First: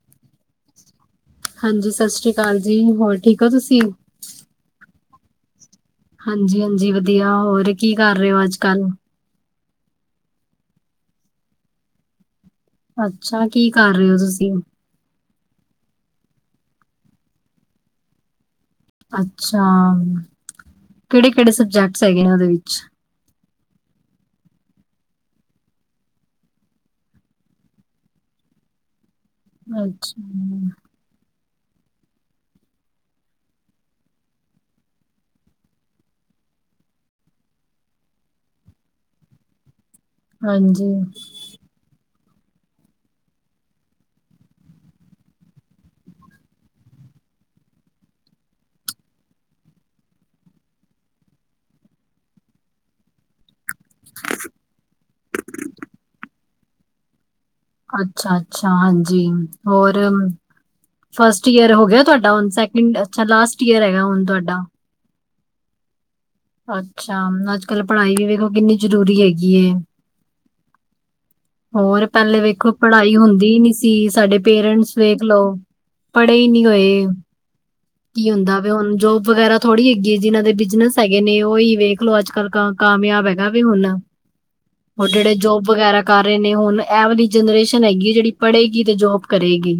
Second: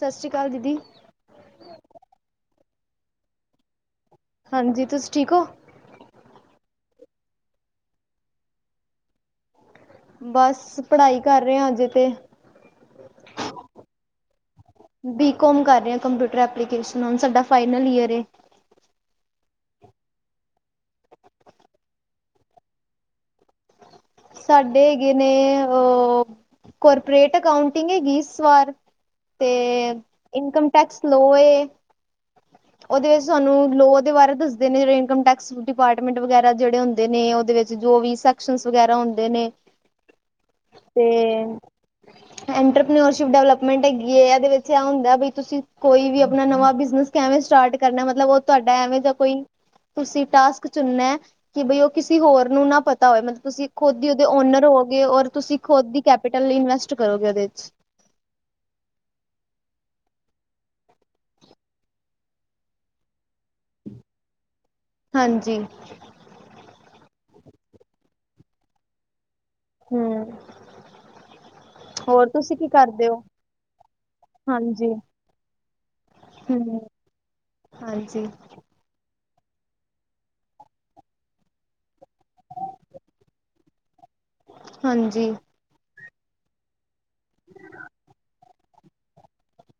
ਸਸ੍ਰੀ ਕਾਲ ਦੀਦੀ। ਹਾਂਜੀ ਸਸ੍ਰੀ ਕਾਲ ਜੀ, ਹੋਰ ਠੀਕ ਓ ਤੁਸੀਂ? ਹਾਂਜੀ, ਤੁਸੀਂ ਠੀਕ ਓ? ਹਾਂਜੀ-ਹਾਂਜੀ ਵਦੀਆ, ਹੋਰ ਕੀ ਕਰ ਰੇ ਓ ਅੱਜ-ਕੱਲ? ਬਸ, ਪੜਾਈ ਕਰ ਰੇ ਆ ਅਜੇ ਤੇ। ਅੱਛਾ, ਕੀ ਕਰ ਰਏ ਓ ਤੁਸੀਂ? ਬੀਕੌਮ ਕਰ ਰੇ ਆ, ਕੰਪਿਊਟਰ ਐਪਲੀਕੇਸ਼ਨ ਹੁਨ ਸਾਡਾ ਫਾਈਨਲ ਈਅਰ ਏ। ਅੱਛਾ, ਕੇੜੇ-ਕੇੜੇ ਸਬਜੈਕਟਸ ਹੈਗੇ ਨੇ ਓਦੇ ਵਿੱਚ? ਸਾਡੇ ਹੈਗੇ ਨੇ, ਅ ਕੋਰਪਰੇਟ ਅਕਾਊਂਟਿੰਗ ਹੈਗੀ ਇਸ ਵਾਰ ਤੇ, ਅੱਛਾ ਇਨਕਮ ਟੈਕਸ ਲੋ ਏ ਓਦੇ ਵਿੱਚ ਸਾਨੂੰ ਲੋ ਦੇ ਬਾਰੇ ਦੱਸਦੇ ਨੇ ਜੇੜੇ ਇਨਕਮ ਟੈਕਸ ਡਿਪਾਰਟਮੈਂਟ ਵਗੈਰਾ ਜੇੜੇ ਹੁੰਦੇ ਨੇ ਓਦੇ ਵਿੱਚ ਜੋ ਵੀ ਸੈਕਸ਼ਨਸ ਵਗੈਰਾ ਹੁੰਦੇ ਨੇ ਹਾਂਜੀ ਤੇ [inaudible] ਐਂਟਰਪਿਨੋਓਰਸ਼ਿਪ ਡਿਵਲਪਮੈਂਟ ਹੈਗੀ ਐ, ਏਦੇ ਵਿੱਚ ਏ ਹੁੰਦਾ ਬਈ ਤੁਸੀਂ ਕੋਈ ਵੀ ਆਪਣਾ ਨਵਾਂ ਬਿਜ਼ਨਸ ਕੈਵੇਂ ਸਟਾਟ ਕਰਨਾ, ਮਤਲਬ ਓ ਤੁਆਡਾ ਐਵੇਂ ਦਾ ਕੋਈ ਤੁਸੀਂ ਟਾਸਕ ਚੁਣਨੈ, ਕਿ ਬਈ ਓ ਕਿਸੀ ਹੋਰ ਨੂੰ ਨਾ ਪ ਤਾ ਹੋਵੇ ਮਤ ਤੁਸੀਂ ਖੁਦ ਈ ਓਦੇ ਓਨਰ ਹੋਓਗੇ, ਔਰ ਤੁਸੀਂ ਖੁਦ ਦੀ ਕੈਪੀਟਲ ਲਈ ਇਨਵੈਸਟ ਕਰੋਗੇ ਓਦੇ ਵਿੱਚ। ਅੱਛਾ-ਅੱਛਾ, ਹਾਂਜੀ, ਹੋਰ? ਫਸਟ ਈਅਰ ਹੋ ਗਿਆ ਤੁਆਡਾ ਹੁਣ ਸੈਕਿੰਡ ਅੱਛਾ ਲਾਸਟ ਈਅਰ ਹੈਗਾ ਹੁਣ ਤੁਆਡਾ? ਹਾਂਜੀ। ਅੱਛਾ, ਅੱਜ-ਕੱਲ ਪੜਾਈ ਵੀ ਵੇਖੋ ਕਿੰਨੀ ਜ਼ਰੂਰੀ ਹੈਗੀ ਏ। ਹੂੰ। ਹੋਰ ਪੈਲੇ ਵੇਖੋ ਪੜਾਈ ਹੁੰਦੀ ਈ ਨੀ ਸੀ ਸਾਡੇ ਹਾਂਜੀ ਪੇਰੈਂਟਸ ਵੇਖ ਲਓ। ਪੜੇ ਈ ਨੀ ਹਮ ਹੋਏ। ਹਾਂਜੀ ਕੀ ਹੁੰਦਾ ਵੈ ਹੁਣ ਜੋਬ ਵਗੈਰਾ ਥੋੜੀ ਹੈਗੀ ਐ ਜਿਨਾਂ ਦੇ ਬਿਜਨਸ ਹੈਗੇ ਨੇ ਓ ਈ ਵੇਖਲੋ ਅੱਜ-ਕੱਲ ਕ ਕਾਮਯਾਬ ਹੈਗਾ ਵੈ ਹੁਨ। ਹੁਨ ਹਾਂਜੀ ਜੇੜੇ ਜੋਬ ਵਗੈਰਾ ਕਰ ਰੇ ਨੇ ਹੁਨ ਐ ਵਾਲੀ ਜਨਰੇਸ਼ਨ ਹੈਗੀ ਐ ਜੇੜੀ ਪੜੇਗੀ ਤੇ ਜੋਬ ਕਰੇਗੀ।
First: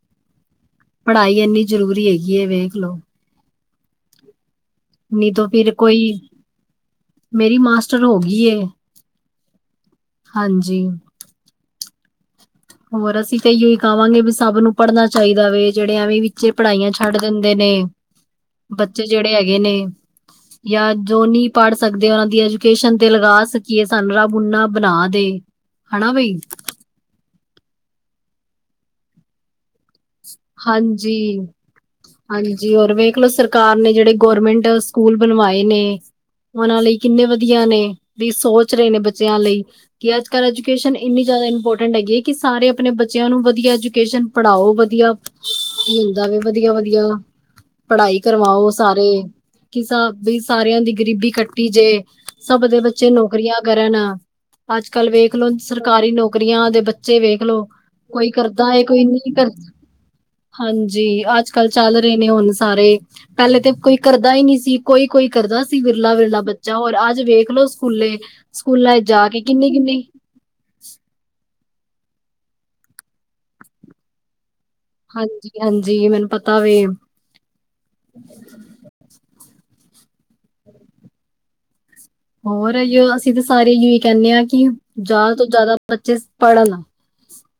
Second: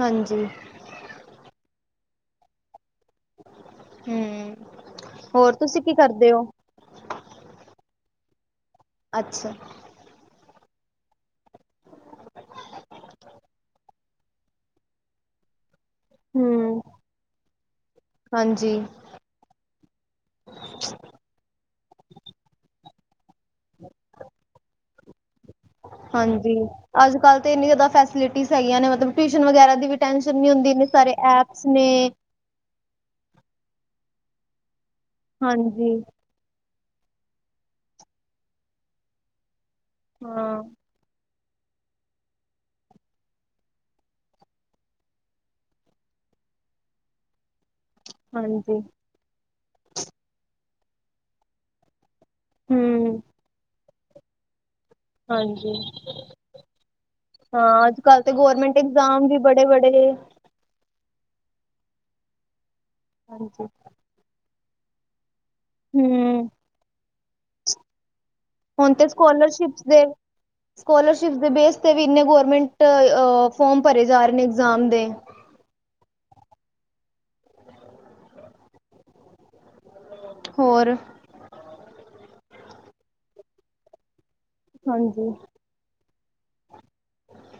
ਹਾਂਜੀ। ਪੜਾਈ ਏਨੀ ਜ਼ਰੂਰੀ ਹੈਗੀ ਏ ਵੇਖ ਲੋ। ਹੂੰ, ਨਹੀਂ ਤਾਂ ਹੋਰ ਫਿਰ ਤੁਸੀਂ ਕੀ ਕੋਈ ਕਰਦੇ ਓ? ਮੇਰੀ ਮਾਸਟਰ ਹੋਗੀ ਏ। ਅੱਛਾ। ਹਾਂਜੀ। ਹੋਰ ਅਸੀਂ ਤਾਂ ਏ ਈਓ ਕਵਾਂਗੇ ਵੀ ਸਬ ਨੂੰ ਪੜਨਾ ਚਾਈਦਾ ਵੇ। ਜੇੜੇ ਐਵੇਂ ਈ ਵਿੱਚੇ ਹਮ ਪੜਾਈਆਂ ਛੱਡ ਦਿੰਦੇ ਨੇ, ਹਾਂਜੀ ਬੱਚੇ ਜੇੜੇ ਹੈਗੇ ਨੇ, ਯਾਂ ਜੋ ਨੀ ਪੜ ਸਕਦੇ ਓਨਾਂ ਦੀ ਐਜੂਕੇਸ਼ਨ ਤੇ ਲਗਾ ਸ ਸਕੀਏ ਸਾਂਨੂੰ ਰੱਬ ਉਨਾ ਬਣਾ ਦੇ। ਹਨਾ ਬਈ ਹਾਂਜੀ ਅੱਜ ਕੱਲ੍ਹ ਤੇ ਇੰਨੀ ਜਾਦਾ ਫੈਸਿਲਿਟੀਜ਼ ਹੈਗੀਆਂ ਨੇ ਮਤਲਬ ਟਿਊਸ਼ਨ ਵਗੈਰਾ ਦੀ ਵੀ ਟੈਂਸ਼ਨ ਨੀ ਹੁੰਦੀ ਇਨੇ ਸਾਰੇ ਹਾਂਜੀ, ਐਪਸ ਨੇ। ਹਾਂਜੀ ਓਰ ਵੇਖਲੋ ਸਰਕਾਰ ਨੇ ਜੇੜੇ ਗੌਰਮੈਂਟ ਸਕੂਲ ਬਣਵਾਏ ਹਾਂਜੀ, ਨੇ। ਓਨਾਂ ਲਈ ਕਿੰਨੇ ਵਧੀਆ ਨੇ ਵੀ ਸੋਚ ਰੇ ਨੇ ਬੱਚਿਆਂ ਲਈ ਕੀ ਅੱਜ ਕੱਲ ਹਾਂ, ਐਜੂਕੇਸ਼ਨ ਇੰਨੀ ਜਾਦਾ ਇੰਪੋਰਟੈਂਟ ਹੈਗੀ ਐ ਕੀ ਸਾਰੇ ਆਪਣੇ ਬੱਚਿਆਂ ਨੂੰ ਵਧੀਆ ਐਜੂਕੇਸ਼ਨ ਪੜ੍ਹਾਓ ਵ ਧੀਆ ਕੀ ਹੁੰਦਾ ਵੇ ਵਧੀਆ-ਵਧੀਆ ਪੜ੍ਹਾਈ ਕਰਵਾਓ ਹਾਂਜੀ, ਸਾਰੇ। ਕੀ ਸਾਬੀ ਸਾਰਿਆਂ ਦੀ ਗਰੀਬੀ ਕੱਟੀ ਜੇ ਸਭ ਦੇ ਬੱਚੇ ਹੂੰ, ਨੌਕਰੀਆਂ ਕਰਨ। ਅੱਜ ਕੱਲ ਵੇਖਲੋ ਹਾਂਜੀ, ਸਰਕਾਰੀ ਨੌਕਰੀਆਂ ਦੇ ਬੱਚੇ ਵੇਖਲੋ ਹਾਂ ਅੱਜ-ਕੱਲ੍ਹ ਕੋਈ ਤੇ ਕਰਦਾ ਗੌਰਮੈਂਟ ਏ ਕੋਈ ਇਗਜ਼ਾਮ ਨੀ ਕਰ [inaudible] ਹਾਂਜੀ ਅੱਜ ਕੱਲ ਚੱਲ ਰੇ ਨੇ ਹੁਣ ਸਾਰੇ ਪੈਲੇ ਹਾਂਜੀ, ਤੇ ਕੋਈ ਕਰਦਾ ਈ ਨੀ ਸੀ ਕੋਈ-ਕੋਈ ਕਰਦਾ ਸੀ ਵਿਰਲਾ-ਵਿਰਲਾ ਹੂੰ, ਬੱਚਾ ਹੋਰ ਅੱਜ ਵੇਖ ਲੋ ਸਕੂਲੇ। ਸਕੂਲਾਂ ਜਾ ਕੇ ਕਿੰਨੀ-ਕਿੰਨੀ ਸਕੋਲਰਸ਼ਿਪ ਦੇ ਬੇਸਤੇ ਵੀ ਇੰਨੇ ਗੌਰਮੈਂਟ ਅ ਫੋਰਮ ਭਰੇ ਜਾ ਰੇ ਨੇ ਇਗਜ਼ਾਮ ਦੇ। ਹਾਂਜੀ-ਹਾਂਜੀ ਮੈਨੂੰ ਪਤਾ ਵੇ। [unintelligible] ਹੋਰ? ਹੋਰ ਏਈਓ ਅਸੀਂ ਤਾਂ ਸਾਰੇ ਏਈਓ ਕੈਂਦੇ ਆ ਕੀ ਹਾਂਜੀ, ਜਾਦਾ ਤੋਂ ਜਾਦਾ ਬੱਚੇ ਪੜ੍ਹਨ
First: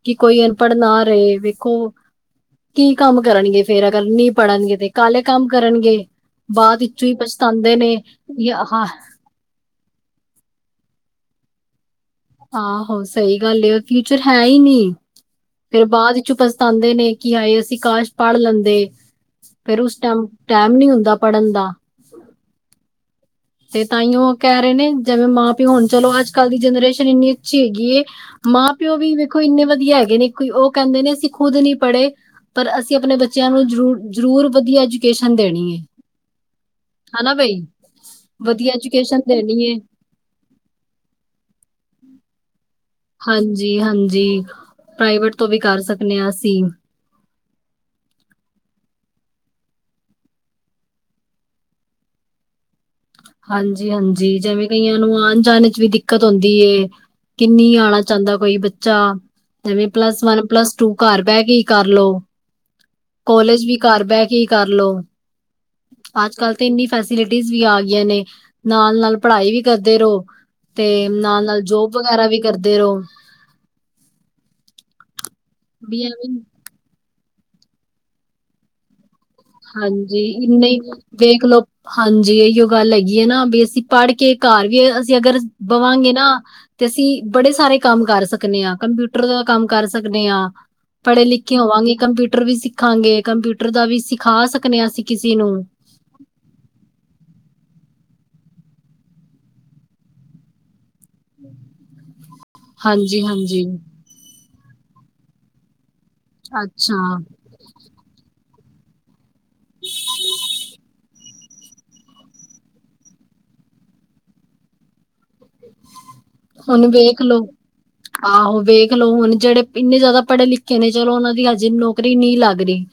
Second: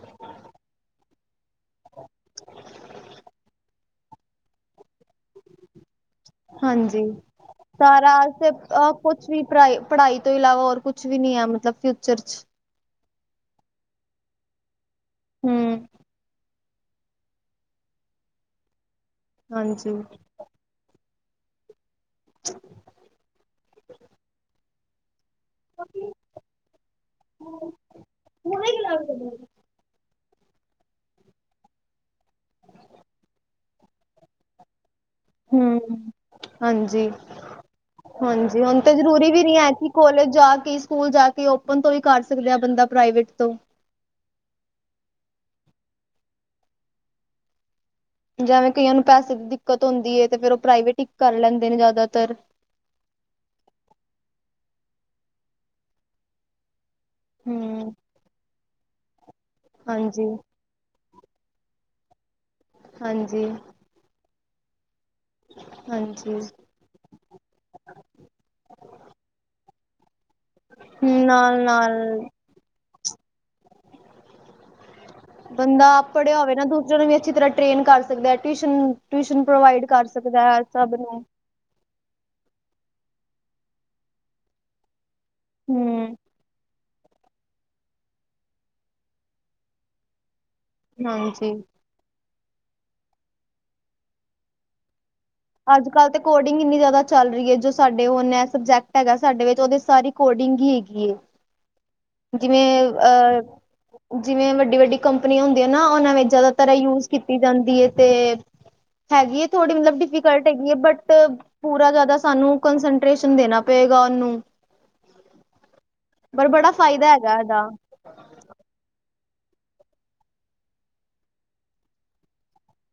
ਕੀ ਕੋਈ ਅਨਪੜ੍ਹ ਨਾ ਰਏ। ਕੋ ਕੀ ਕੰਮ ਕਰਨਗੇ ਫੇਰ ਅਗਰ ਨਈ ਪੜ੍ਹਨਗੇ ਤੇ। ਕਾਲੇ ਕੰਮ ਕਰਨਗੇ ਬਾਦ ਹਾਂਜੀ। ਵਿੱਚ ਈ ਪਛਤਾਂਦੇ ਨੇ ਵਿਚ ਆਹ ਕੁੱਛ ਵੀ ਪ੍ਰਾਈ ਪੜ੍ਹਾਈ ਤੋਂ ਇਲਾਵਾ ਹੋਰ ਕੁੱਛ ਵੀ ਨੀ ਐ ਮਤਲਬ ਫਿਊਚਰ ਚ। ਹਾਂ ਹੋ ਸਈ ਗੱਲ ਅ ਫਿਊਚਰ ਹੈ ਈ ਨੀ ਹੂੰ, ਫੇਰ ਬਾਦ ਚ ਪ ਤਾਂਦੇ ਨੇ ਕਿ ਹਾਏ ਅਸੀਂ ਕਾਸ਼ ਪੜ੍ਹ ਲੈਂਦੇ ਫੇਰ ਉਸ ਹਾਂਜੀ। ਟੈਮ ਟੈਮ ਨੀ ਹੁੰਦਾ ਪੜ੍ਹਨ ਦਾ। [inaudible] ਤੇ ਤਾਂਈਓ ਕੈ ਰੇ ਨੇ ਜਿਵੇਂ ਮਾਂ ਪਿਓ ਹੁਣ ਚਲੋ ਅੱਜ ਕੱਲ ਦੀ ਜਨਰੇਸ਼ਨ ਇੰਨੀ ਅੱਛੀ ਹੈਗੀ ਏ। ਹੂੰ, ਮਾਂ -ਪਿਓ ਵੀ ਵੇਖੋ ਇੰਨੇ ਵਧੀਆ ਹੈਗੇ ਨੇ ਕੋਈ ਓ ਕੈਂਦੇ ਨੇ ਅਸੀਂ ਖੁਦ ਨੀ ਪੜ੍ਹੇ ਪਰ ਅਸੀਂ ਆਪਣੇ ਬੱਚਿਆਂ ਨੂੰ ਜਰੂਰ-ਜਰੂਰ ਵਧੀਆ ਐਜੂ ਕੇਸ਼ਨ ਦੇਣੀ ਏ ਹਾਂਜੀ। ਹਨਾ ਬਾਈ ਹਾਂਜੀ, ਵਧੀਆ ਹੁਣ ਤੇ ਐਜਕੇਸ਼ਨ ਜ਼ਰੂਰੀ ਵੀ ਨੀ ਦੇਣੀ ਹੈ ਏ। ਕਿ ਕੋਲਜ ਜਾ ਕੇ ਸਕੂਲ ਜਾ ਕੇ ਓਪਨ ਤੋਂ ਹੀ ਕਰ ਸਕਦੇ ਹਾਂ ਬੰਦਾ। ਪ੍ਰਾਈਵੇਟ ਤੋਂ। ਹਾਂਜੀ -ਹਾਂਜੀ ਪ੍ਰਾਈਵੇਟ ਤੋਂ ਵੀ ਕਰ ਸਕਦੇ ਹਾਂ ਅਸੀਂ। ਜਿਵੇਂ ਕਈਆਂ ਨੂੰ ਪੈਸੇ ਦੀ ਦਿੱਕਤ ਹੁੰਦੀ ਹੈ। ਤੇ ਫੇਰ ਉਹ ਪ੍ਰਾਈਵੇਟ ਹੀ ਕਰ ਲੈਂਦੇ ਨੇ ਜ਼ਿਆਦਾਤਰ। ਹਾਂਜੀ -ਹਾਂਜੀ ਜਿਵੇਂ ਕਈਆਂ ਨੂੰ ਆਉਣ ਜਾਣ ਚ ਵੀ ਦਿੱਕਤ ਆਉਂਦੀ ਹੈ। ਕਿੰਨੀ ਹੂੰ, ਆਉਣਾ ਚਾਹੁੰਦਾ ਕੋਈ ਬੱਚਾ ਜਿਵੇਂ ਪਲੱਸ ਹਾਂਜੀ, ਵਨ ਪਲੱਸ ਟੂ ਘਰ ਬਹਿ ਕੇ ਹੀ ਕਰ ਲ ਹਾਂਜੀ, ਕੋਲੇਜ ਵੀ ਘਰ ਬਹਿ ਕੇ ਹੀ ਕਰ ਲੋ। ਹਾਂਜੀ ਅੱਜ ਕੱਲ ਤੇ ਇੰਨੀ ਫੈਸਿਲਿਟੀਜ਼ ਵੀ ਆ ਗਈਆਂ ਨੇ ਨਾਲ ਨਾਲ ਪੜ੍ਹਾਈ ਵੀ ਕਰਦੇ ਰਹੋ। ਤੇ ਹੂੰ ਨਾਲ ਨਾਲ ਨਾਲ-ਨਾਲ ਜੋਬ ਵਗੈਰਾ ਵੀ ਕਰਦੇ ਰਹੋ। ਬੰਦਾ ਵੀ ਆਪ ਐਵੇਂ ਪੜਿਆ ਹੋਵੇ ਨਾ ਦੂਸਰਿਆਂ ਨੂੰ ਵੀ ਅੱਛੀ ਤਰ੍ਹਾਂ ਟੇਰੇਡ ਕਰ ਸਕਦਾ ਟਿਊਸ਼ਨ। ਟਿਊਸ਼ਨ ਪ੍ਰੋਵਾਈਡ ਕਰ ਹਾਂਜੀ ਸਕਦਾ ਹੈ ਇੰਨੇ ਈ ਸਭ ਨੂੰ। ਵੇਖਲੋ ਹਾਂਜੀ ਇਹੀਓ ਗੱਲ ਹੈਗੀ ਹੈ ਨਾ ਵੀ ਅਸੀਂ ਪੜ੍ਹ ਕੇ ਘਰ ਵੀ ਅਗਰ ਹੂੰ, ਬਵਾਂਗੇ ਨਾ ਤੇ ਅਸੀਂ ਬੜੇ ਸਾਰੇ ਕੰਮ ਕਰ ਸਕਦੇ ਹਾਂ। ਕੰਪਿਊਟਰ ਦਾ ਕੰਮ ਕਰ ਸਕਦੇ ਹਾਂ। ਪੜ੍ਹੇ ਲਿਖੇ ਹਾਂਜੀ। ਹੋਵਾਂਗੇ ਕੰਪਿਊਟਰ ਵੀ ਸਿੱਖਾਂਗੇ ਕੰਪਿਊਟਰ ਦਾ ਵੀ ਸਿਖਾ ਸਕਦੇ ਹਾਂ ਅਸੀਂ ਕਿਸੇ ਨੂੰ। ਅੱਜ ਕੱਲ੍ਹ ਤੇ ਕੋਡਿੰਗ ਇੰਨੀ ਜ਼ਿਆਦਾ ਚੱਲ ਰਹੀ ਹੈ ਜੋ ਸਾਡੇ ਉਹ ਨ ਸਬਜੈਕਟ ਹੈਗਾ ਸਾਡੇ ਵਿੱਚ ਉਹਦੇ ਸਾਰੀ ਕੋਡਿੰਗ ਹੀ, ਹੈਗੀ ਹੈ ਜਿਵੇਂ ਹਾਂਜੀ ਅਹ। ਹਾਂਜੀ ਜਿਵੇਂ ਵੱਡੀ-ਵੱਡੀ ਕੰਪਨੀੀਆਂ ਹੁੰਦੀਆਂ ਨਾ। ਉਹਨਾਂ ਵਿਚ ਜਿਆਦਾ ਤਰ ਯੂਜ ਅੱਛਾ ਕੀਤੀ ਜਾਂਦੀ ਹੈ ਤੇ। ਹੈਗੀ ਹੈ ਥੋੜ੍ਹੀ ਮਤਲਬ ਡਿਫੀਕਲਟ ਹੈਗੀ ਹੈ। ਬਟ ਪੂਰਾ ਜਿਆਦਾ ਸਾਨੂੰ ਕੰਸਟੇਸ਼ਨ ਦੇਣਾ ਪਏਗਾ ਉਹਨੂੰ। ਪਰ ਬੜਾ ਹੁਣ ਫਾਇਦਾ ਵੇਖ ਹੈਗਾ ਲੋੋ, ਇਹਦਾ ਆਹੋ ਵੇਖ ਲਓ ਹੁਣ ਜਿਹੜੇ ਇੰਨੇ ਜ਼ਿਆਦਾ ਪੜ੍ਹੇ ਲਿਖੇ ਨੇ, ਚਲੋ ਉਹਨਾਂ ਦੀ, ਹਾਜੇ ਨੌਕਰੀ ਨਹੀ ਲੱਗ ਰਹੀ।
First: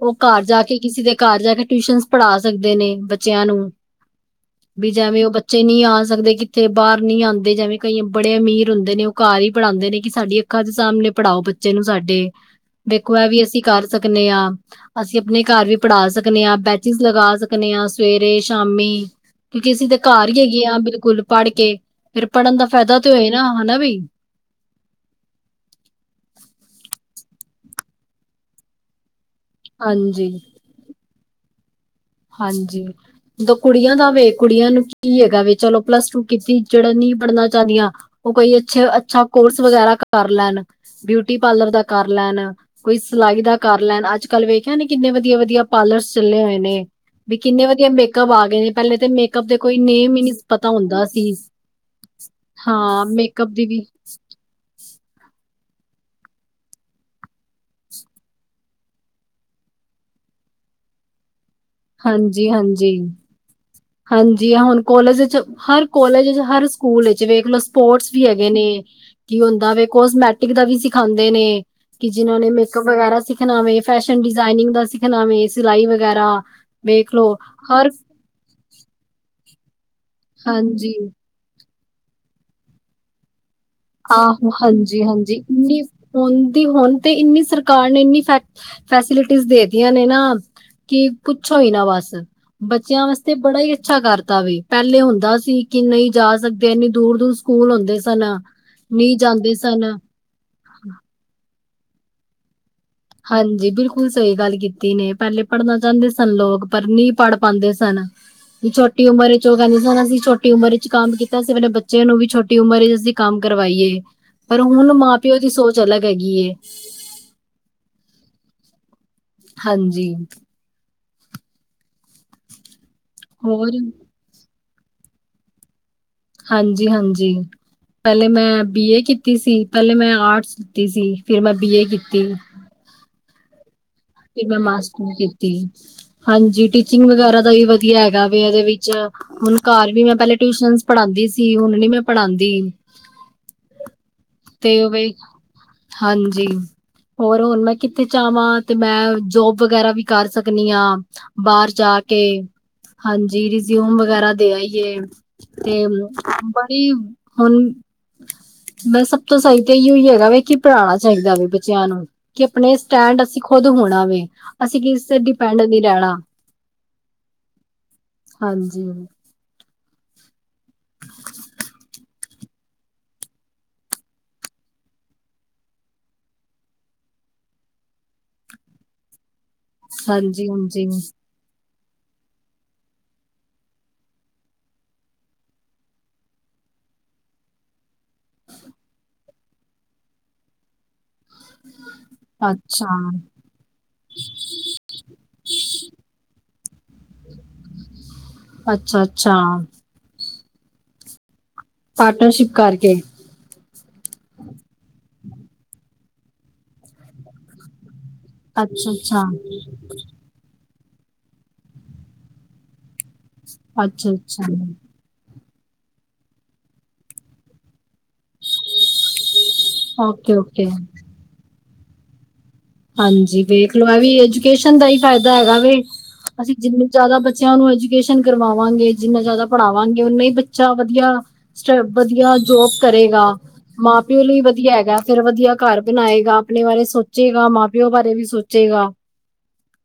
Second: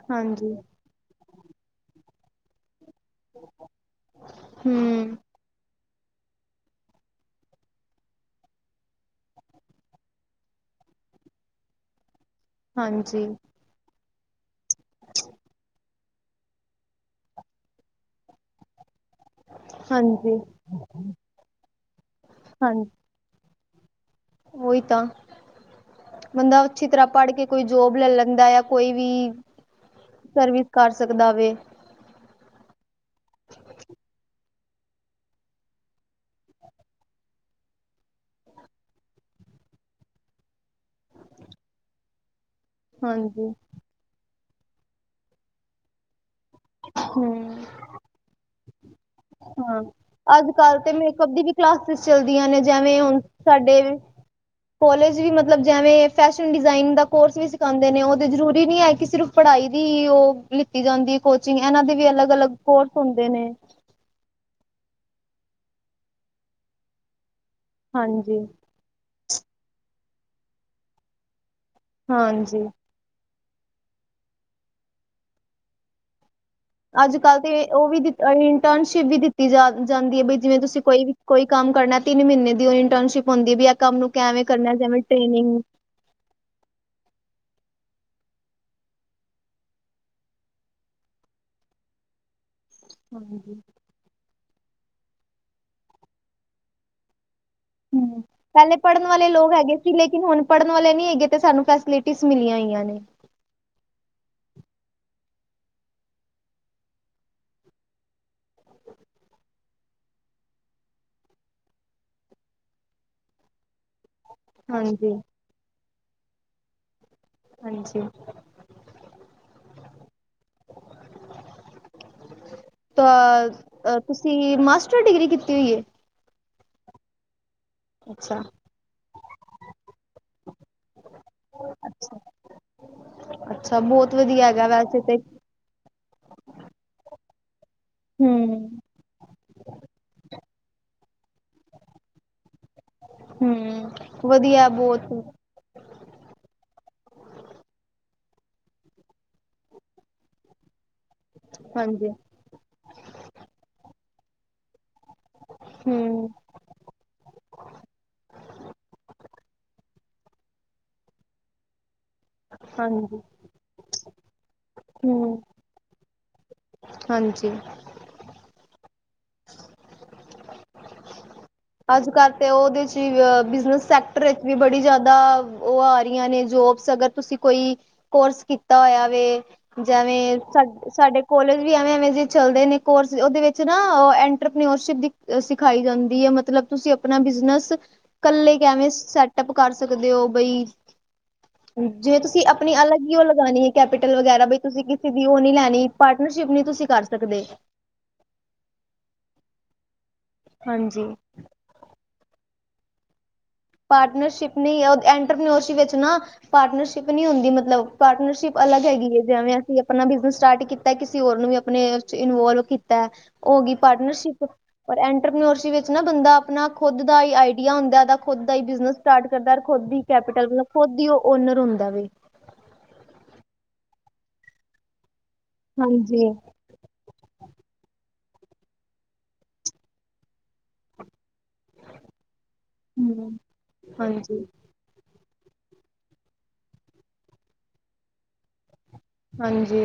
ਉਹ ਘਰ ਹਾਂਜੀ ਜਾ, ਕੇ ਕਿਸੇ ਦੇ ਘਰ ਜਾ, ਕੇ ਟਿਊਸ਼ਨ ਪੜ੍ਹਾ ਸਕਦੇ ਨੇ। ਬੱਚਿਆਂ ਨੂੰ ਵੀ, ਹਮ ਜਿਵੇਂ ਉਹ ਬੱਚੇ ਨਹੀਂ ਆ ਸਕਦੇ। ਕਿੱਥੇ ਬਾਹਰ ਨੀ ਆਉਂਦੇ ਜਿਵੇਂ। ਕਈ ਬੜੇ ਅਮੀਰ ਹੁੰਦੇ ਨੇ ਉਹ ਘਰ ਹੀ ਪੜ੍ਹਾਉਂਦੇ ਨੇ ਕਿ ਸਾਡੀ ਅੱਖਾਂ ਦੇ ਸਾਹਮਣੇ ਪੜ੍ਹਾਓ ਬੱਚੇ ਨੂੰ ਸਾਡੇ। ਦੇਖੋ ਹਾਂਜੀ ਇਹ ਵੀ, ਅਸੀਂ ਕਰ ਸਕਦੇ ਹਾਂ। ਅਸੀਂ ਆਪਣੇ ਘਰ ਵੀ, ਪੜ੍ਹਾ ਸਕਦੇ ਹਾਂ। ਬੈਚਿਸ ਲਗਾ ਸਕਦੇ ਹਾਂ ਸਵੇਰੇ ਸ਼ਾਮੀ। ਕਿਉਂਕਿ ਕਿਸੇ ਤਾਂ ਘਰ ਹਾਂਜੀ ਹੀ ਹੈਗੇ ਹਾਂ, ਬਿਲਕੁਲ ਪੜ੍ਹ ਕੇ ਫੇਰ ਪੜ੍ਹਨ ਦਾ ਫਾਇਦਾ ਤੇ, ਹੋਏ ਨਾ ਹਨਾ ਬ। ਉਹ ਤਾਂ ਬੰਦਾ ਅੱਛੀ ਤਰ੍ਹਾਂ ਪੜ੍ਹ ਕੇ, ਕੋਈ ਜੋਬ ਲੈ ਲੈਂਦਾ ਜਾਂ ਕੋਈ ਵੀ। ਹਾਂਜੀ ਸਰਵਿਸ ਕਰ ਸਕਦਾ ਵੇ। ਹਾਂਜੀ ਕੁੜੀਆਂ ਦਾ ਵੇ, ਕੁੜੀਆਂ ਨੂੰ ਕੀ ਹੈਗਾ ਵ ਚਲੋ। ਪਲੱਸ ਟੂ ਕੀਤੀ ਜਿਹੜਾ ਨਹੀਂ ਪੜ੍ਹਨਾ ਚਾਹੁੰਦੀਆਂ। ਉਹ ਕੋਈ ਅੱਛੇ-ਅੱਛਾ ਕੋਰਸ ਵਗੈਰਾ ਕਰ ਲੈਣ। ਬਿਊਟੀ ਪਾਰਲਰ ਦਾ ਕਰ ਲੈਣ। ਕੋਈ ਸਿਲਾਈ ਹਾਂਜੀ ਦਾ ਕਰ ਲੈਣ ਅੱਜ-ਕੱਲ ਵੇਖਿਆ ਨੇ, ਕਿੰਨੇ ਵਧੀਆ-ਵਧੀਆ ਪਾਰਲਰਸ ਚੱਲੇ ਹੋਏ ਨੇ। ਵੀ ਕਿੰਨੇ ਹਮ ਵਧੀਆ ਮੇਕਅਪ ਆ ਗਏ ਨੇ। ਪਹਿਲੇ ਤੇ ਮੇਕ ਮੇਕਅਪ ਦੇ ਕੋਈ ਹਾਂ ਨੇਮ ਹੀ, ਨਹੀਂ ਅੱਜ ਪਤਾ ਕੱਲ੍ਹ ਤੇ ਹੁੰਦਾ ਮੇਕਅਪ ਸੀ। ਦੀ ਵੀ ਕਲਾਸਿਸ ਚੱਲਦੀਆਂ ਨੇ ਜਿਵੇਂ ਹਾਂ ਹੁਣ ਮੇਕਅਪ ਦੀ ਸਾਡੇ ਵੀ ਹਾਂਜੀ। ਕੋਲਜ ਵੀ ਮਤਲਬ ਜਿਵੇਂ ਫੈਸ਼ਨ ਡਿਜ਼ਾਇਨਿੰਗ ਦਾ ਕੋਰਸ ਵੀ, ਸਿਖਉਂਦੇ ਨੇ ਉਹ ਤਾਂ ਜ਼ਰੂਰੀ ਨਹੀਂ ਹੈ। ਕਿ ਸਿਰਫ ਪੜ੍ਹਾਈ ਦੀ ਉਹ ਲਿੱਤੀ ਜਾਂਦੀ ਹੈ ਕੋਚਿੰਗ ਇਹਨਾਂ ਦੇ, ਵੀ ਹਾਂਜੀ ਅਲੱਗ-ਅਲੱਗ ਕੋਰਸ ਹਾਂਜੀ ਹੁੰਦੇ ਨੇ। ਹਾਂਜੀ ਹੁਣ ਕੋਲਜ ਵਿੱਚ ਹਰ ਕੋਲੇਜ ਚ, ਹਰ ਸਕੂਲ ਵਿੱਚ ਵੇਖ ਲਵੋ। ਸਪੋਰਟਸ ਵੀ, ਹਾਂਜੀ ਹੈਗੇ ਨੇ ਕੀ ਹੁੰਦਾ ਵ, ਕੋਸਮੈਟਿਕ ਦਾ ਵੀ ਸਿਖਾਉਂਦੇ ਨੇ। ਕਿ ਜਿਨਾਂ ਨੇ ਹਾਂਜੀ ਮੇਕਅਪ ਵਗੈਰਾ ਸਿੱਖਣਾ ਵੇ। ਫੈਸ਼ਨ ਡਿਜ਼ਾਇਨਿੰਗ ਦਾ ਸਿੱਖਣਾ ਵ, ਸਿਲਾਈ ਵਗੈਰਾ। ਵੇਖ ਲੋ ਅੱਜ-ਕੱਲ੍ਹ ਤੇ ਉਹ ਹਰ ਵੀ ਇੰਟਰਨਸ਼ਿਪ ਵੀ, ਦਿੱਤੀ ਜਾ ਜਾਂਦੀ ਹੈ। ਬਈ ਜਿਵੇਂ ਤੁਸੀਂ ਹਾਂਜੀ ਕੋਈ ਵੀ ਕੋਈ ਕੰਮ ਕਰਨਾ ਤਿੰਨ ਮਹੀਨੇ ਦੀ, ਉਹ ਇੰਟਰਨਸ਼ਿਪ ਹੁੰਦੀ ਵੀ। ਕੰਮ ਨੂੰ ਕਿਵੇਂ ਆਹੋ ਕਰਨਾ ਜਿਵੇਂ ਹਾਂਜੀ-ਹਾਂਜੀ ਟ੍ਰੇਨਿੰਗ ਇਨੀ ਹ ਦੀ ਹੁਣ ਤੇ ਇੰਨੀ ਸਰਕਾਰ ਨੇ, ਇੰਨੀ ਫੈਕ ਫੈਸਿਲਿਟੀਜ ਦੇ ਦੀਆਂ ਨੇ, ਨਾ ਕਿ ਪੁੱਛੋ ਹੀ ਨਾ ਬਸ। ਬੱਚਿਆਂ ਵਾਸਤੇ ਹਾਂਜੀ ਬੜਾ ਹੀ, ਅੱਛਾ ਕਰਤਾ ਵੀ, ਪਹਿਲੇ ਹੁੰਦਾ ਸੀ ਕਿ ਨਹੀਂ ਜਾ ਸਕਦੇ ਇੰਨੀ ਦੂਰ-ਦੂਰ। ਸਕੂਲ ਹੁੰਦੇ ਸਨ। ਹੂੰ ਪਹਿਲੇ ਪੜ੍ਹਨ ਨਹੀਂ ਵਾਲੇ ਲੋਕ ਜਾਂਦੇ ਹੈਗੇ ਸਨ। ਸੀ। ਲੇਕਿਨ ਹੁਣ ਪੜ੍ਹਨ ਵਾਲੇ ਨੀ ਹੈਗੇ ਤੇ ਸਾਨੂੰ ਫੈਸਿਲਿਟੀਜ਼ ਮਿਲੀਆਂ ਹੋਈਆਂ ਨੇ। ਹਾਂਜੀ ਬਿਲਕੁਲ ਸਹੀ ਗੱਲ ਕੀਤੀ ਨੇ, ਪਹਿਲੇ ਪੜ੍ਹਨਾ ਚਾਹੁੰਦੇ ਸਨ। ਲੋਕ ਪਰ ਨਹੀਂ ਪੜ੍ਹ ਪਾਉਂਦੇ ਸਨ। ਵੀ, ਛੋਟੀ ਉਮਰ ਚ, ਉਹ ਕਹਿੰਦੇ ਸੀ। ਅਸੀਂ ਛੋਟੀ ਉਮਰ ਚ, ਕੰਮ ਕੀਤਾ ਸੀ ਆਪਣੇ ਬੱਚਿਆਂ ਨੂੰ ਵੀ, ਛੋਟੀ ਉਮਰ ਚ, ਅਸੀਂ ਕੰਮ ਕਰਵਾਈਏ ਪਰ ਹੁਣ ਹਾਂਜੀ ਮਾਂ ਪਿਓ ਦੀ ਸੋਚ ਅਲੱਗ ਹੈਗੀ। ਹਾਂਜੀ ਹਾਂਜੀ ਹੋਰ ਤਾਂ ਤੁਸੀਂ ਮਾਸਟਰ ਡਿਗਰੀ ਕੀਤੀ ਹੋਈ ਹੈ। ਹਾਂਜੀ-ਹਾਂਜੀ ਪਹਿਲੇ ਅੱਛਾ। ਮੈਂ, ਬੀ ਕੀਤੀ ਸੀ ਪਹਿਲੇ ਮੈਂ ਆਰਟਸ ਦਿੱਤੀ ਸੀ ਫਿਰ ਮੈਂ, ਬੀ ਏ ਕੀਤੀ ਅੱਛਾ ਬਹੁਤ ਵਧੀਆ ਫਿਰ ਮੈਂ ਹੈਗਾ ਵੈਸੇ ਮਾਸਟਰ ਤੇ। ਕੀਤੀ। ਹਾਂਜੀ ਟੀਚਿੰਗ ਵਗੈਰਾ ਦਾ, ਵੀ ਵਧੀਆ ਹੈਗਾ ਵੀ ਇਹਦੇ ਹੂੰ ਵਿੱਚ ਹੁਣ ਘਰ ਵੀ ਮੈਂ, ਪਹਿਲੇ ਟਿਊਸ਼ਨ ਪੜਾਉਂਦੀ ਸੀ ਹੁਣ ਨਹੀ ਮੈਂ, ਪੜ੍ਹਾਉਂਦੀ ਹੂੰ ਵਧੀਐ ਓਵੇ ਬਹੁਤ। ਹਾਂਜੀ ਹੋਰ ਹੁਣ ਮੈਂ ਕਿੱਥੇ ਜਾਵਾਂ। ਤੇ ਮੈਂ ਜੋਬ ਵਗੈਰਾ ਵੀ ਕਰ ਸਕਦੀ ਹਾਂ ਬਾਹਰ ਜਾ ਹਾਂਜੀ ਕੇ ਹਾਂਜੀ ਰਿਜ਼ਿਊਮ ਵਗੈਰਾ ਦੇ ਆ ਏ ਤੇ ਹੂੰ ਆਪਣੀ [unintelligible] ਹੁਣ ਬਸ ਸਭ ਤੋਂ ਸਹੀ ਏਯੋ ਹੀ ਹੈਗਾ ਵੇ ਕਿ ਪੜ੍ਹਾਣਾ ਚਾਹੀਦਾ ਵੇ ਬੱਚਿਆਂ ਨੂੰ। ਕਿ ਆਪਣੇ ਹਾਂਜੀ। ਸਟੈਂਡ ਅਸੀਂ ਖੁਦ ਹੋਣਾ ਵੇ ਅਸੀਂ ਕਿਸ ਤੇ ਹੂੰ ਡਿਪੈਂਡ ਨਹੀਂ ਰੈਣਾ। ਹਾਂਜੀ ਹਾਂਜੀ। ਅੱਜ-ਕੱਲ੍ਹ ਤਾਂ ਉਹਦੇ ਚ ਬਿਜਨਸ ਸੈਕਟਰ ਵਿੱਚ ਵੀ ਬੜੀ ਜ਼ਿਆਦਾ ਉਹ ਆ ਰਹੀਆਂ ਨੇ ਜੋਬਸ ਅਗਰ ਤੁਸੀਂ ਕੋਈ ਕੋਰਸ ਕੀਤਾ ਹੋਇਆ ਵ ਜੈਵੇਂ ਹਾਂਜੀ ਹਾਂਜੀ ਸਾਡੇ-ਸਾਡੇ।। ਕੋਲੇਜ ਵੀ ਐਵੇਂ-ਐਵੇਂ ਜੇ ਚੱਲਦੇ ਨੇ ਕੋਰਸ ਉਹਦੇ ਵਿੱਚ ਨਾ ਟਰਪ੍ਰਿਰਿਪ [unintelligible] ਸਿਖਾਈ ਜਾਂਦੀ ਆ ਮਤਲਬ ਤੁਸੀਂ ਆਪਣਾ ਬਿਜਨਸ ਕੱਲੇ ਕੈਵੇਂ ਸੈਟਅਪ ਕਰ ਸਕਦੇ ਹੋ ਬਈ ਜਿਵੇਂ ਤੁਸੀਂ ਆਪਣੀ ਅੱਛਾ ਅਲੱਗ ਹੀ ਉਹ ਲਗਾਉਣੀ ਹੈ। ਕੈਪੀਟਲ ਵਗੈਰਾ ਵੀ ਤੁਸੀਂ ਕਿਸੇ ਦੀ ਉਹ ਨੀ ਲੈਣੀ ਪਾਰਟਨਰਸ਼ਿਪ ਨਹੀਂ ਤੁਸੀਂ ਕਰ ਸਕਦੇ। ਅੱਛਾ-ਅੱਛਾ ਹਾਂਜੀ। ਪਾਰਟਨਰਸ਼ਿਪ ਕਰਕੇ ਪਾਰਨਰਸ਼ਿਪ ਨਈ ਐਂਟਰਟੇਨਮੈਂਟ ਚ ਨਾ ਪਾਰਨਰਸ਼ਿਪ ਨੀਂ ਹੁੰਦੀ ਮਤਲਬ ਪਾਰਟਰਸ਼ਿ ਪ ਅਲੱਗ ਅੱਛਾ ਹੈਗੀ ਹੈ ਅੱਛਾ ਜਿਵੇਂ ਅਸੀਂ ਆਪਣਾ ਬਿਜਨਸ ਸਟਾਰਟ ਕੀਤਾ ਕਿਸੇ ਹੋਰ ਨੂੰ ਵੀ ਆਪਣੇ ਇਨਵੋਲਵ ਕੀਤੈ। ਔ ਹੋ ਗਈ ਅੱਛਾ ਪਾਰਟਨਰਸ਼ਿਪ ਅੱਛਾ ਪਰ ਐਂਟਰਪਿਨੋਰਸੀ ਵਿਚ ਨਾ ਬੰਦਾ ਆਪਣਾ ਖੁਦ ਦਾ ਹੀ ਆਈਡੀਆ ਹੁੰਦਾ ਦਾ ਖੁਦ ਦਾ ਹੀ ਬਿਜਨਸ ਸਟਾਟ ਕਰਦੈ ਖੁਦ ਹੀ ਓਕੇ ਕੈਪੀਟਲ ਮਤਲਬ ਓਕੇ ਖੁਦ ਹੀ ਉਹ ਓਨਰ ਹੁੰਦਾ ਵੇ। ਹਾਂਜੀ ਵੇਖ ਲੋ ਇਹ ਵੀ ਐਜੂਕੇਸ਼ਨ ਦਾ ਹੀ ਫਾਇਦਾ ਹੈਗਾ ਵੇ ਹਾਂਜੀ ਅਸੀਂ ਜਿੰਨੀ ਜ਼ਿਆਦਾ ਬੱਚਿਆਂ ਨੂੰ ਐਜੂਕੇਸ਼ਨ ਕਰਵਾਵਾਂਗੇ ਜਿੰਨਾ ਜ਼ਿਆਦਾ ਪੜ੍ਹਾਵਾਂਗੇ ਉਓਨਾ ਹੀ ਬੱਚਾ ਵਧੀਆ ਸਟ ਵਧੀਆ ਜੋਬ ਕਰੇਗਾ ਹਮ ਮਾਂ-ਪਿਓ ਲਈ ਹਾਂਜੀ ਵਧੀਆ ਹੈਗਾ। ਫਿਰ ਵਧੀਆ ਘਰ ਬਣਾਏਗਾ, ਆਪਣੇ ਬਾਰੇ ਸੋਚੇ ਗਾ ਮਾਂ-ਪਿਓ ਬਾਰੇ ਵੀ ਸੋਚੇਗਾ। ਹਾਂਜੀ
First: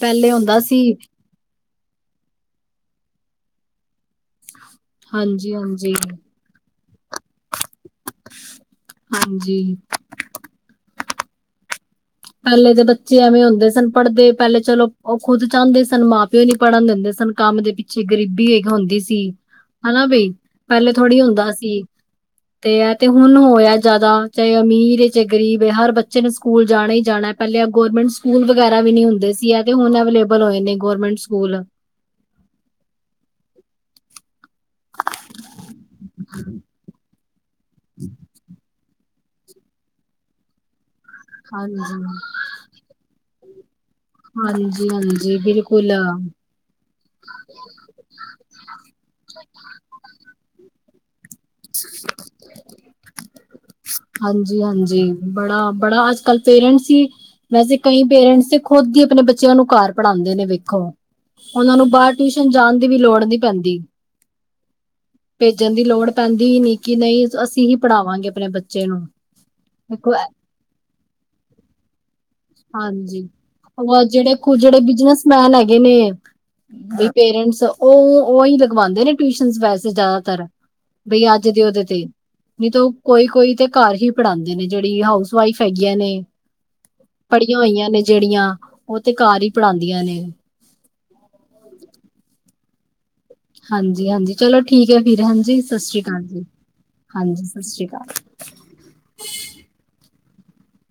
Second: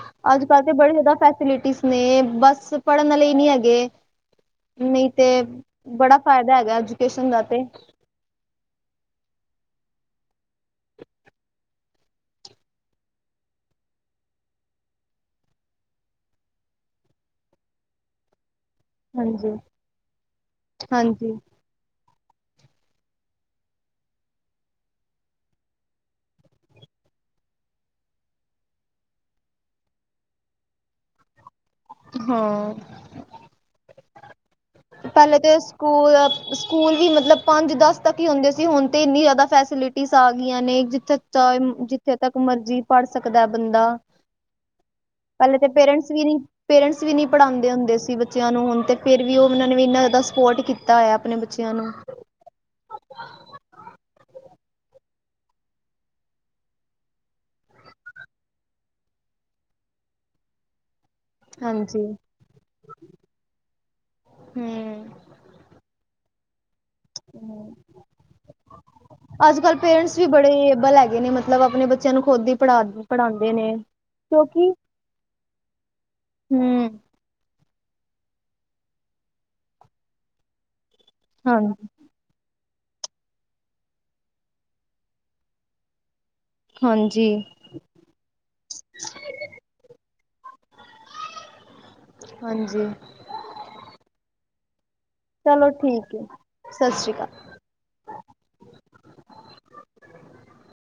ਪਹਿਲੇ ਹੁੰਦਾ ਅੱਜ-ਕੱਲ ਤੇ ਸੀ ਬੜੀ ਜ਼ਿਆਦਾ ਫੈਸਿਲਿਟੀ ਨੇ ਬਸ ਪੜ੍ਹਨ ਆਲੇ ਨਹੀਂ ਹੈਗੇ ਨਹੀਂ ਤੇ ਹਾਂਜੀ ਹਾਂਜੀ ਬੜਾ ਫੈਦਾ ਹੈਗਾ ਐਜੂਕੇਸ਼ਨ ਦਾ ਤੇ ਹਾਂਜੀ। ਪਹਿਲੇ ਦੇ ਬੱਚੇ ਐਵੇਂ ਹੁੰਦੇ ਸਨ ਪੜ੍ਹਦੇ ਪਹਿਲੇ ਚਲੋ ਉਹ ਖੁਦ ਚਾਹੁੰਦੇ ਸਨ ਮਾਂ-ਪਿਓ ਨੀ ਪੜ੍ਹਨ ਦਿੰਦੇ ਸਨ। ਕੰਮ ਦੇ ਪਿੱਛੇ ਗਰੀਬੀ ਇੱਕ ਹੁੰਦੀ ਸੀ ਹਾਂਜੀ ਹਨਾ ਬਈ ਪਹਿਲੇ ਥੋੜ੍ਹੀ ਹਾਂਜੀ ਹੁੰਦਾ ਸੀ। ਤੇ ਹੈ ਤੇ ਹੁਣ ਹੋਇ ਜ਼ਿਆਦਾ ਚਾਹੇ ਅਮੀਰ ਚਾਹੇ ਗਰੀਬ ਹੈ ਹਰ ਬੱਚੇ ਨੂੰ ਸਕੂਲ ਜਾਣਾ ਹੀ ਜਾਣਾ। ਪਹਿਲੇ ਗਰਮੈਂਟ ਸਕੂਲ ਵਗੈਰਾ ਵੀ ਨੀ ਹੁੰਦੇ ਸੀ ਐ ਤੇ ਹੁਣ ਅਵੇਲੇਬਲ ਹੋਏ ਨੇ ਗਰਮੈਂਟ ਸਕੂਲ। ਹਾਂ ਪਹਿਲੇ ਤੇ ਸਕੂਲ, ਸਕੂਲ ਵੀ ਮਤਲਬ ਪੰਜ-ਦਸ ਤੱਕ ਹੀ ਹੁੰਦੇ ਸੀ। ਤੇ ਹੁਣ ਤੇ ਇੰਨੀ ਜ਼ਿਆਦਾ ਫੈਸਿਲਿਟੀਜ਼ ਆ ਗਈਆਂ ਨੇ ਜਿੱਥੇ ਚਾਹ ਹਾਂਜੀ ਜਿੱਥੇ ਤੱਕ ਮਰਜੀ ਪੜ੍ਹ ਸਕਦੈ ਬੰਦਾ। ਹਾਂਜੀ-ਹਾਂਜੀ ਪਹਿਲੇ ਤੇ ਬਿਲਕੁਲ। ਪੇਰੈਂਟਸ ਵੀ ਨੀ ਪੜ੍ਹਾਉਦੇ ਹੁੰਦੇ ਸੀ ਬੱਚਿਆਂ ਨੂੰ ਹੁਣ ਤੇ ਫੇਰ ਵੀ ਉਹ ਨੇ ਵੀ ਏਨਾ ਜ਼ਿਆਦਾ ਸਪੋਰਟ ਕੀਤਾ ਹੋਆ ਆਪਣੇ ਬੱਚਿਆਂ ਨੂੰ। ਹਾਂਜੀ-ਹਾਂਜੀ, ਬੜਾ-ਬੜਾ ਅੱਜ-ਕੱਲ ਪੇਰੈਂਟ ਈ ਵੈਸੇ ਕਈ ਪੇਰੈਂਟਸ ਤੇ ਖੁਦ ਈ ਅਪਣੇ ਬੱਚੇਆਂ ਨੂੰ ਕਾਰ ਪੜ੍ਹਾਂਦੇ ਨੇ ਵੇਖੋ। ਉਹਨਾਂ ਨੂੰ ਹਾਂਜੀ ਬਾਹਰ ਟਿਸ਼ਨ ਜਾਣ ਦੀ ਵੀ ਲੋੜ ਨੀ ਪੈਂਦੀ। ਹਮ ਭੇਜਣ ਦੀ ਲੋੜ ਪੈਂਦੀ ਈ ਨਈ ਕਿ ਨਈ ਅਸੀਂ ਹੀ ਪੜ੍ਹਾਵਾਂਗੇ ਅਪਣੇ ਬ ਅੱਜ ਕੱਲ ਪੇਰੈਂਟਸ ਵੀ ਬੜੇ ਏਬਲ ਹੈਗੇ ਨੇ ਮਤਲਬ ਅਪਣੇ ਬ ਚੇਆਂ ਨੂੰ ਖੁਦ ਹੀ ਪੜ੍ਹਾ ਹਾਂਜੀ ਪੜ੍ਹਾਂਦੇ ਨੇ, ਉਹ ਜਿਹੜੇ ਕੁ ਕਿਉਂਕਿ ਜਿਹੜੇ ਹਮ ਵੀ ਪੇਰੈਂਟਸ ਉਹ ਉਈ ਲਗਵਾਂਦੇ ਨੇ ਟਿਸ਼ਨਸ ਵੈਸੇ ਜਾਦਾਤਰ। ਬਈ ਆਜ ਹਾਂ ਦੇ ਉਹਦੇ ਤੇ ਨਈ ਤੋਂ ਕੋਈ-ਕੋਈ ਤੇ ਕਾਰ ਹੀ ਪੜ੍ਹਾਂਦੇ ਨੇ, ਜੇਹੜੀ ਹਾਊਸ ਵਾਈਫ ਹੈਗੀਆਂ ਨੇ ਹਾਂਜੀ ਪੜ੍ਹੀਆਂ ਹੋਈਆਂ ਨੇ ਜੇਹੜੀਆਂ, ਉਹ ਤੇ ਕਾਰ ਈ ਪੜ੍ਹਾਂਦੀਆਂ ਨੇ। ਹਾਂਜੀ। ਹਾਂਜੀ-ਹਾਂਜੀ ਚਲੋ ਠੀਕ ਏ ਫਿਰ ਹਾਂਜੀ, ਚਲੋ ਸਸ਼੍ਰੀ ਠੀਕ ਕਾਲ ਹੈ ਜੀ, ਸਤਿ ਸ਼੍ਰੀ ਅਕਾਲ ਹਾਂਜੀ। ਸਸ਼੍ਰੀ ਕਾਲ।